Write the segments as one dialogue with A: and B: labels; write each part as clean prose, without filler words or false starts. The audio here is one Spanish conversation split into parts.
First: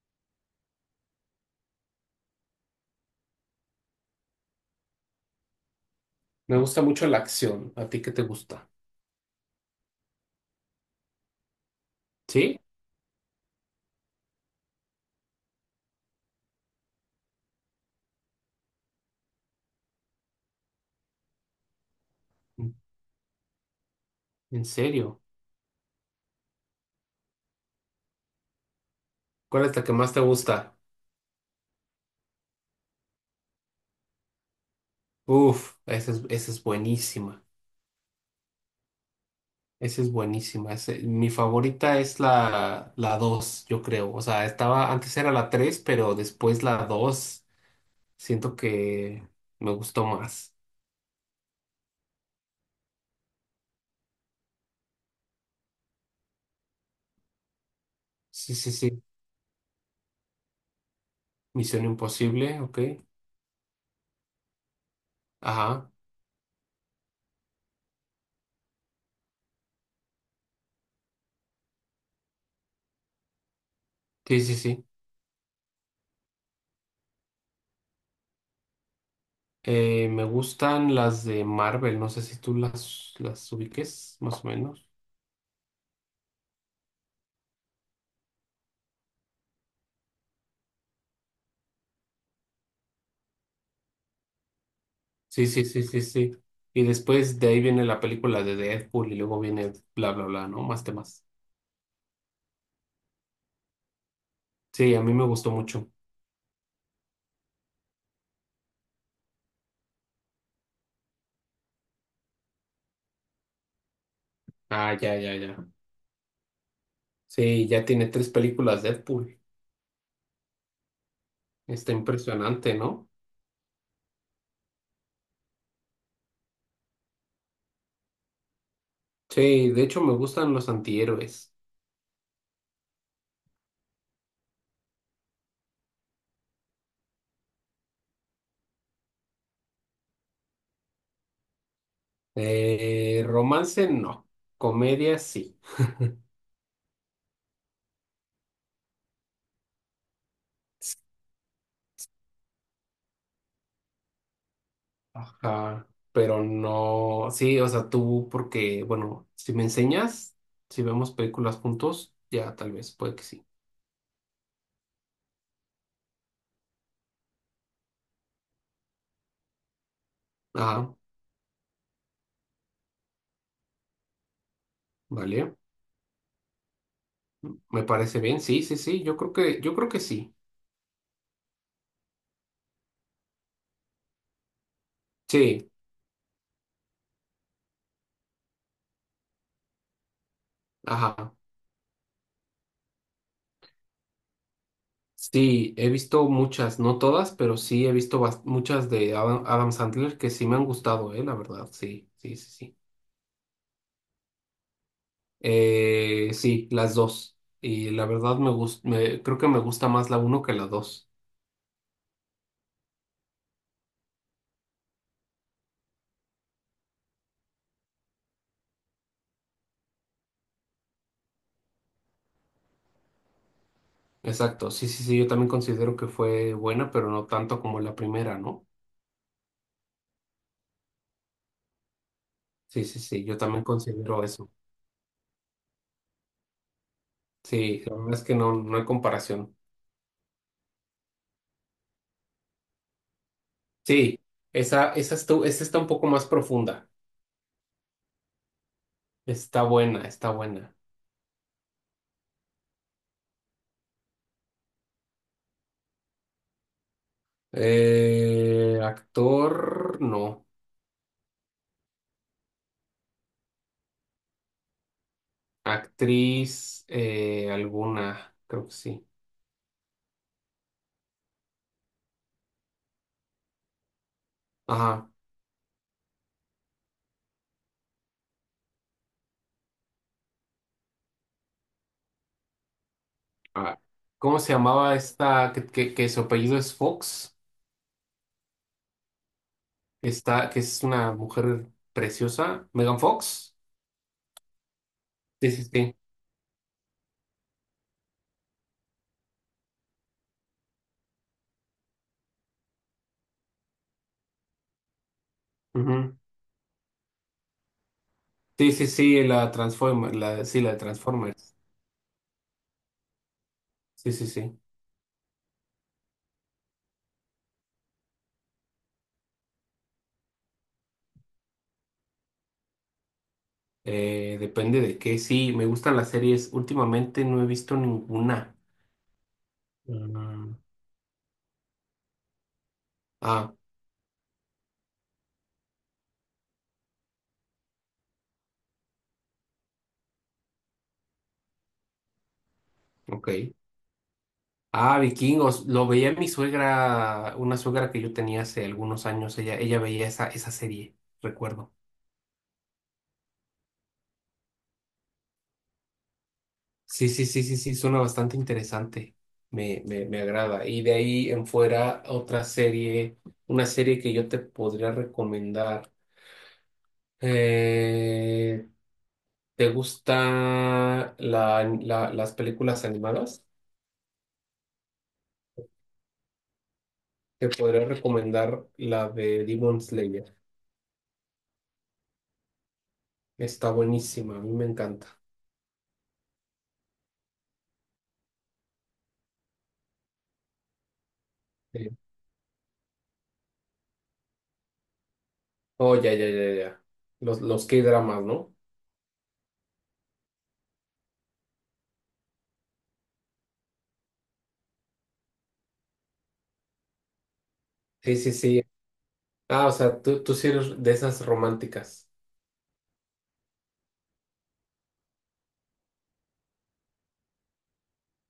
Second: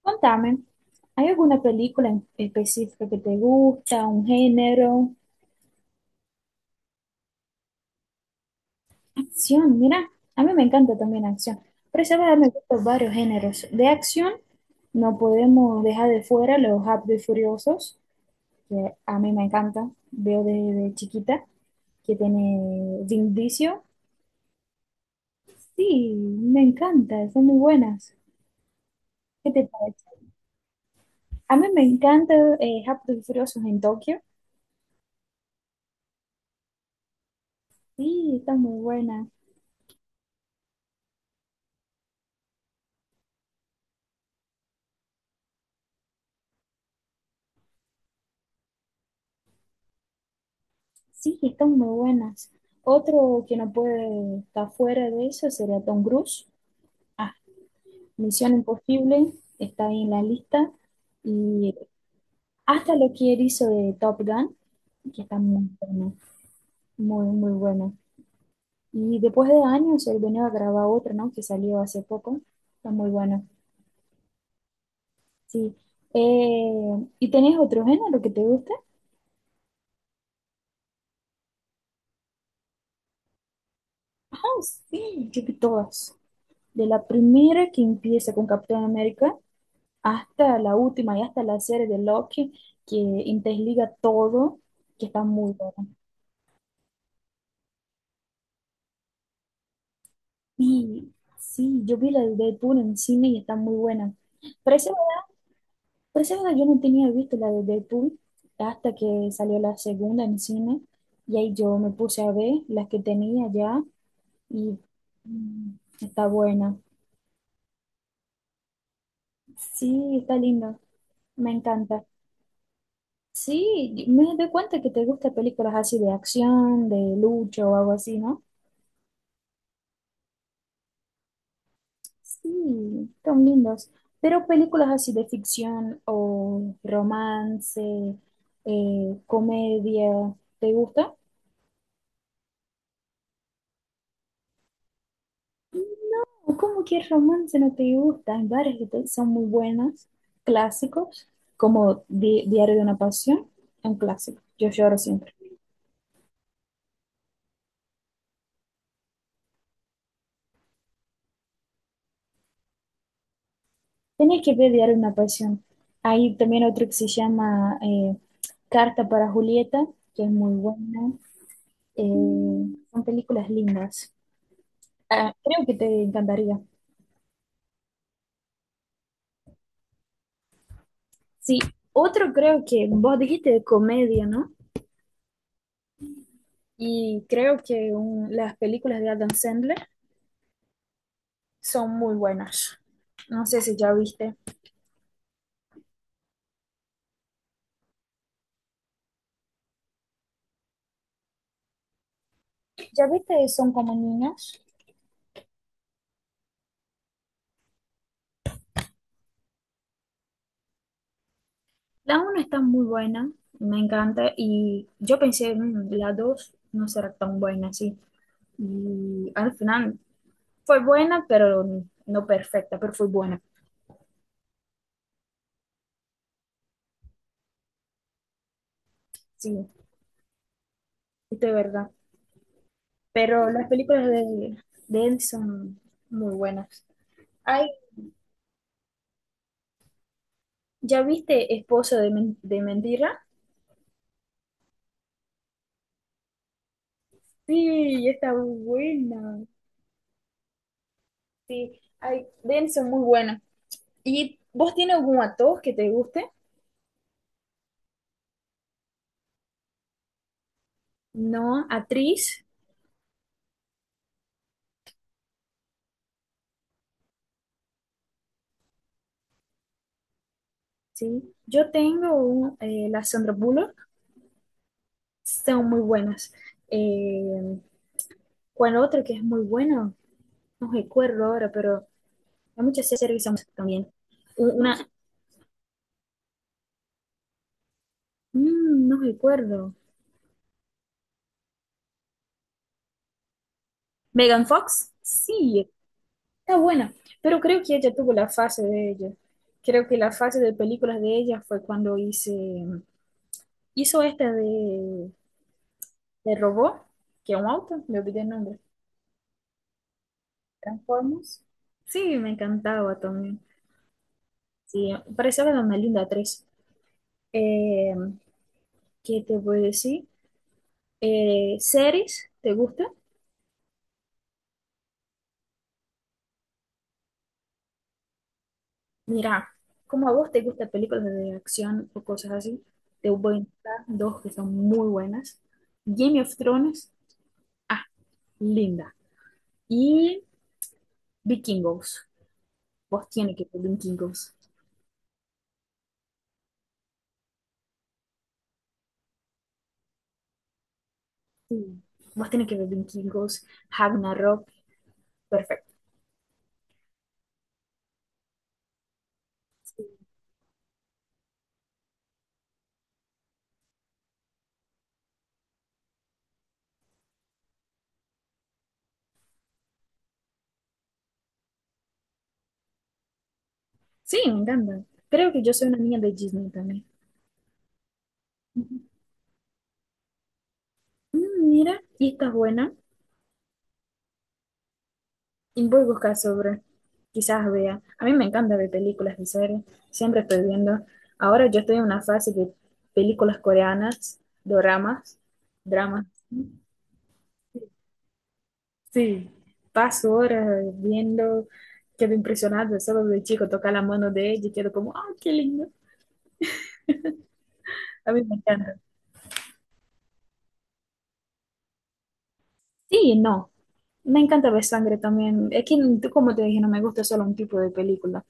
A: Contame, ¿hay alguna película en específica que te gusta, un género?
B: Me gusta mucho la acción. ¿A ti qué te gusta?
A: Acción, mira, a mí me encanta también acción, pero sabes, me
B: ¿Sí?
A: gustan varios géneros. De acción, no podemos dejar de fuera los Rápidos y Furiosos, que a mí me encanta, veo desde chiquita, que tiene Vin Diesel.
B: ¿En serio?
A: Sí, me encanta, son muy buenas. ¿Qué te
B: ¿Cuál es la que
A: parece?
B: más te gusta?
A: A mí me encanta Rápidos y Furiosos en Tokio.
B: Uf, esa es buenísima.
A: Sí, están muy buenas.
B: Esa es buenísima. Mi favorita es la 2 yo creo. O sea, estaba, antes era la 3 pero después la 2 siento que me gustó más.
A: Sí, están muy buenas. Otro que no puede estar fuera de eso sería Tom Cruise. Ah, Misión
B: Sí, sí, sí.
A: Imposible está ahí en la lista. Y
B: Misión Imposible, ok.
A: hasta lo que él hizo de Top Gun, que está muy
B: Ajá.
A: bueno, muy, muy bueno. Y después de años, él venía a grabar otro, ¿no? Que salió hace poco. Está muy bueno.
B: Sí, sí, sí.
A: Sí. Eh, ¿Y tenés otro género que te guste?
B: Me gustan las de Marvel. No sé si tú las ubiques,
A: Ah,
B: más o menos.
A: sí, yo vi todas. De la primera que empieza con Capitán América hasta la última y hasta la serie de Loki que interliga todo, que está
B: Sí,
A: muy
B: sí, sí,
A: buena.
B: sí, sí. Y después de ahí viene la película de Deadpool y luego viene bla, bla, bla, ¿no? Más
A: Y
B: temas.
A: sí, yo vi la de Deadpool en cine y está muy buena. Pero esa,
B: Sí, a mí me gustó mucho.
A: pero esa verdad, yo no tenía visto la de Deadpool hasta que salió la segunda en cine y ahí yo me puse a ver las que tenía ya y
B: Ah, ya, ya, ya.
A: mm, está buena.
B: Sí, ya tiene tres películas Deadpool.
A: Sí, está lindo, me
B: Está
A: encanta.
B: impresionante, ¿no?
A: Sí, me doy cuenta que te gustan películas así de acción, de lucha o algo así, ¿no?
B: Sí, de hecho me gustan los antihéroes.
A: Sí, son lindos. Pero películas así de ficción o romance, comedia, ¿te gusta?
B: Romance no, comedia sí.
A: No, ¿cómo que romance no te gusta? Hay varias que son muy buenas, clásicos, como Diario de una Pasión, un clásico. Yo lloro siempre.
B: Ajá, pero no, sí, o sea, tú porque, bueno, si me enseñas, si vemos películas juntos, ya tal vez, puede que sí.
A: Tenés que ver Diario de una Pasión. Hay también otro que se llama Carta para Julieta, que es muy
B: Ajá,
A: buena. Eh, Son películas lindas. Ah,
B: vale.
A: creo que te encantaría.
B: Me parece bien, sí, sí, sí, yo creo que sí.
A: Sí, otro creo que vos dijiste de comedia, ¿no?
B: Sí,
A: Y creo que las películas de Adam Sandler
B: ajá.
A: son muy buenas. No sé si ya viste.
B: Sí, he visto muchas, no todas, pero sí he visto muchas de Adam Sandler que sí me han gustado, la verdad, sí, sí, sí, sí.
A: ¿Ya viste? Son como niñas.
B: Sí, las dos. Y la verdad me gusta, creo que me gusta más la uno que la dos.
A: La 1 está muy buena, me encanta. Y yo pensé, "Mm, la 2 no será tan buena, sí." Y al final fue buena, pero no perfecta, pero fue buena.
B: Exacto, sí, sí, sí, yo también considero que fue buena, pero no tanto como la primera, ¿no?
A: Sí, esto es verdad.
B: Sí, sí, sí, yo
A: Pero
B: también
A: las películas
B: considero eso.
A: de él son muy buenas. Hay
B: Sí, la verdad es que no, no hay comparación.
A: ¿ya viste Esposo de, de Mentira?
B: Sí, esa está un poco más profunda.
A: Sí, está buena.
B: Está buena, está buena.
A: Sí, ay, denso, muy buena. ¿Y vos tienes algún actor que te guste?
B: Actor, no.
A: No, actriz,
B: Actriz, alguna, creo que sí.
A: sí. Yo tengo la Sandra Bullock,
B: Ajá.
A: son muy buenas. Eh, ¿Cuál otro que es muy bueno? No recuerdo ahora, pero hay muchas series que son
B: Ah,
A: también.
B: ¿cómo se
A: Una,
B: llamaba esta que su apellido es Fox?
A: mm, no recuerdo.
B: Está, que es una mujer preciosa. ¿Megan Fox?
A: ¿Megan Fox?
B: Sí, sí,
A: Sí,
B: sí.
A: está buena, pero creo que ella tuvo la fase de ella. Creo que la fase de películas de ella fue cuando hizo esta
B: Ujú.
A: de robot, que es un auto, me olvidé el nombre.
B: Sí, sí, sí, la Transformers, la, sí, la de
A: Transformers.
B: Transformers.
A: Sí, me encantaba también.
B: Sí, sí, sí.
A: Sí, parecía de una linda actriz. Eh, ¿Qué te voy a decir? ¿Series? ¿Te gusta?
B: Depende de qué. Sí, me gustan las series. Últimamente no he visto ninguna.
A: Mira, como a vos te
B: Mm.
A: gustan películas de acción o cosas así, te voy a
B: Ah,
A: dar dos que son muy buenas. Game of Thrones, ah, linda. Y Vikingos. Vos
B: ok.
A: tiene que ver Vikingos.
B: Ah, Vikingos. Lo veía mi suegra, una suegra que yo tenía hace algunos años. Ella veía esa serie, recuerdo.
A: Sí, vos tenés que ver Vikingos, Ragnarok. Perfecto.
B: Sí, sí, sí, sí, sí, suena bastante interesante. Me,
A: Sí.
B: me, me agrada. Y de ahí en fuera, otra serie, una serie que yo te podría recomendar. Eh, ¿Te gustan las películas animadas?
A: Sí, me encanta. Creo que yo soy una niña de Disney también.
B: Te podría recomendar
A: Ujú.
B: la de Demon Slayer.
A: Mm, mira, y está buena.
B: Está buenísima, a mí me encanta.
A: Y voy a buscar sobre. Quizás vea. A mí me encanta ver películas y series. Siempre estoy viendo. Ahora yo estoy en
B: Sí.
A: una fase de películas coreanas, doramas,
B: Oh,
A: dramas.
B: ya, ya, ya, ya. Los K-dramas, ¿no?
A: Sí, paso horas viendo, quedo impresionada, solo de chico tocar la mano de ella y quedo como, ¡ah, qué lindo! A
B: Sí,
A: mí
B: sí,
A: me
B: sí.
A: encanta.
B: Ah, o sea, tú sí eres de esas románticas.
A: Sí, no, me encanta ver sangre también. Es que, tú, como te dije, no me gusta solo un tipo de película.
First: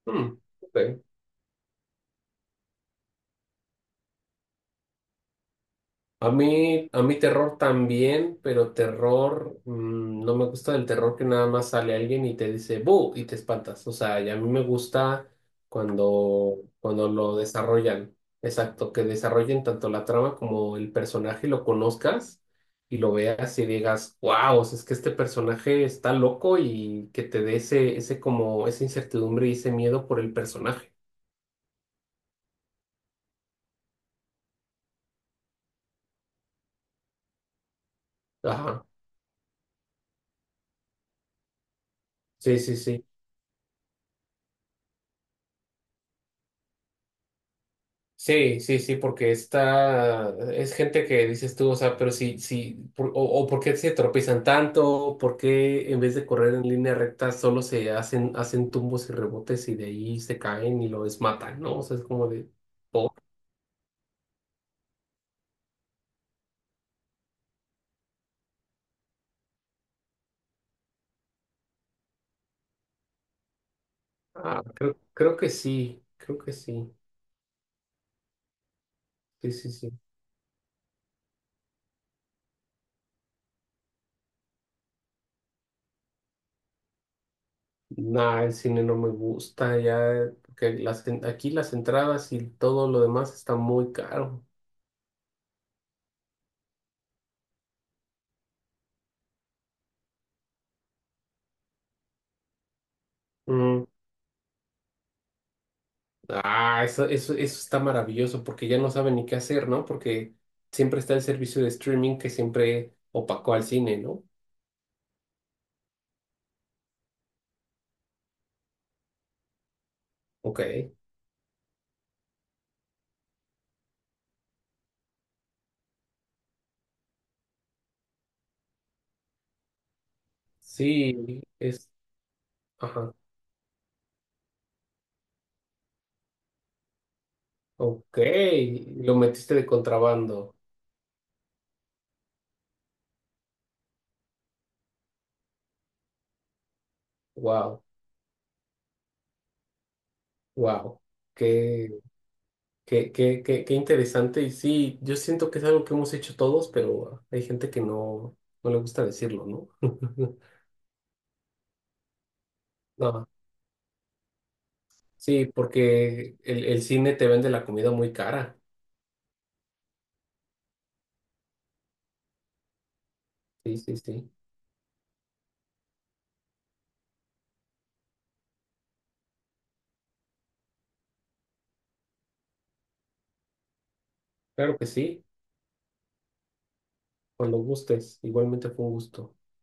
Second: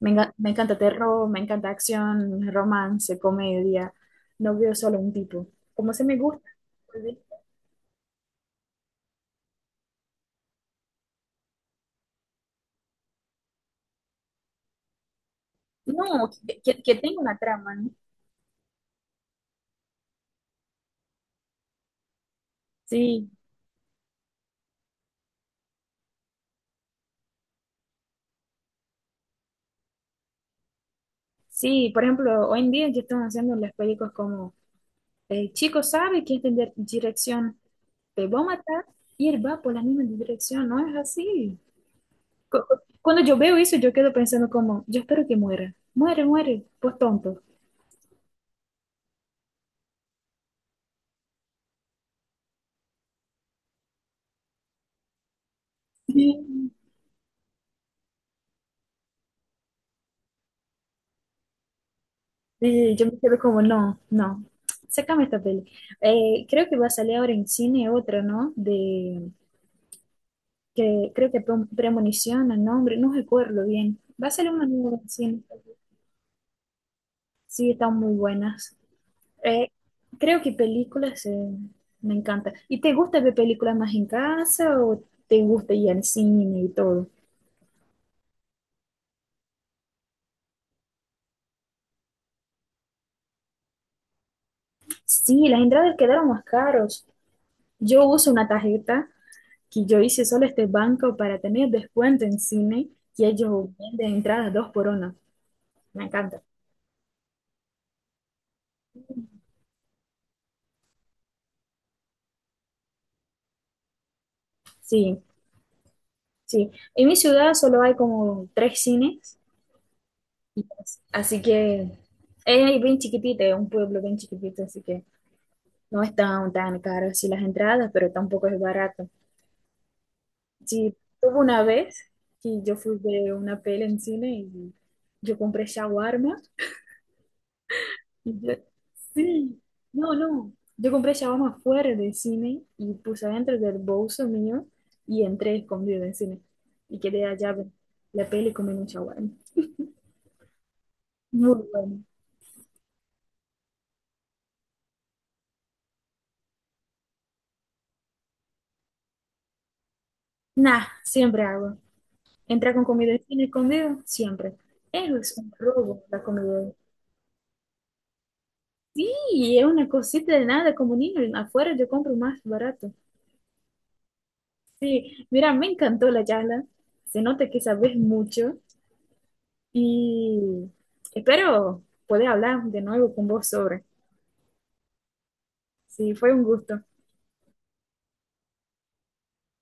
B: Hmm,
A: Me encanta
B: ok.
A: terror, me encanta acción, romance, comedia. No veo solo un tipo. Como se me
B: A
A: gusta.
B: mí, a
A: Pues, ¿eh?
B: mí terror también, pero terror, mm, no me gusta el terror que nada más sale alguien y te dice ¡bu! Y te espantas. O sea, y a mí me gusta
A: No,
B: cuando,
A: que
B: cuando
A: tenga
B: lo
A: una trama, ¿no?
B: desarrollan. Exacto, que desarrollen tanto la trama como el personaje, lo conozcas y lo
A: Sí,
B: veas y digas, wow, es que este personaje está loco y que te dé ese como, esa incertidumbre y ese miedo por el personaje.
A: sí, por ejemplo, hoy en día que están haciendo las películas como, el chico sabe que es de dirección te va a
B: Ajá,
A: matar y él va por la misma dirección, no es así. Cu-
B: sí,
A: cu-
B: sí, sí.
A: Cuando yo veo eso, yo quedo pensando como, yo espero que muera, muere, muere, por tonto.
B: Sí, sí, sí, porque está, es gente que dices tú, o sea, pero sí, sí, o por qué se tropiezan tanto, por qué en vez de correr en
A: Y
B: línea recta solo se hacen, hacen tumbos y rebotes y de ahí se caen y lo desmatan, ¿no? O sea, es como de,
A: y yo
B: "Oh,
A: me quedo como, no, no, sácame esta peli. Creo que va a salir ahora en cine otra, ¿no? De, que creo que premonición, el nombre, no recuerdo bien. Va a salir
B: ah,
A: una
B: creo,
A: nueva en cine.
B: creo que sí,
A: Sí, están muy buenas.
B: sí,
A: Eh,
B: sí, sí".
A: Creo que películas me encanta. ¿Y te gusta ver películas más en casa o te gusta ir al cine y todo?
B: Nah, el cine no me gusta ya, porque las, aquí las entradas y todo lo demás está muy caro.
A: Sí, las entradas quedaron más caros. Yo uso una tarjeta que yo hice solo este banco para tener descuento en cine y ellos
B: Mm.
A: venden entradas dos por una. Me encanta.
B: Ah, eso está maravilloso porque ya no saben ni qué hacer, ¿no? Porque siempre está el servicio de streaming que siempre opacó al cine, ¿no?
A: Sí, sí. En mi ciudad solo hay como tres cines,
B: Ok.
A: y- así que es bien chiquitito, es un pueblo bien chiquitito, así que no están tan caras sí, las entradas, pero tampoco es barato. Sí, tuve
B: Sí,
A: una
B: es.
A: vez que yo fui
B: Ajá.
A: de una peli en cine y yo compré shawarma.
B: Ok.
A: Y yo,
B: Lo metiste
A: sí,
B: de
A: no, no.
B: contrabando.
A: Yo compré shawarma fuera del cine y puse dentro del bolso mío y entré escondido en cine. Y quedé allá ver
B: Wow,
A: la peli comiendo shawarma.
B: wow.
A: Muy
B: Qué,
A: bueno.
B: qué interesante. Y sí, yo siento que es algo que hemos hecho todos, pero hay gente que no, no le gusta decirlo, ¿no?
A: Nah, siempre hago. Entrar con comida en
B: No.
A: cine escondido, siempre. Eso es
B: Sí,
A: un robo, la
B: porque el,
A: comida.
B: el cine te vende la comida muy cara.
A: Sí, es una cosita de nada, como niño, afuera yo compro más barato.
B: Sí, sí, sí.
A: Sí, mira, me encantó la charla. Se nota que sabes mucho y espero poder hablar de nuevo con vos sobre.
B: Claro que sí,
A: Sí, fue un gusto.
B: cuando gustes. Igualmente fue un gusto.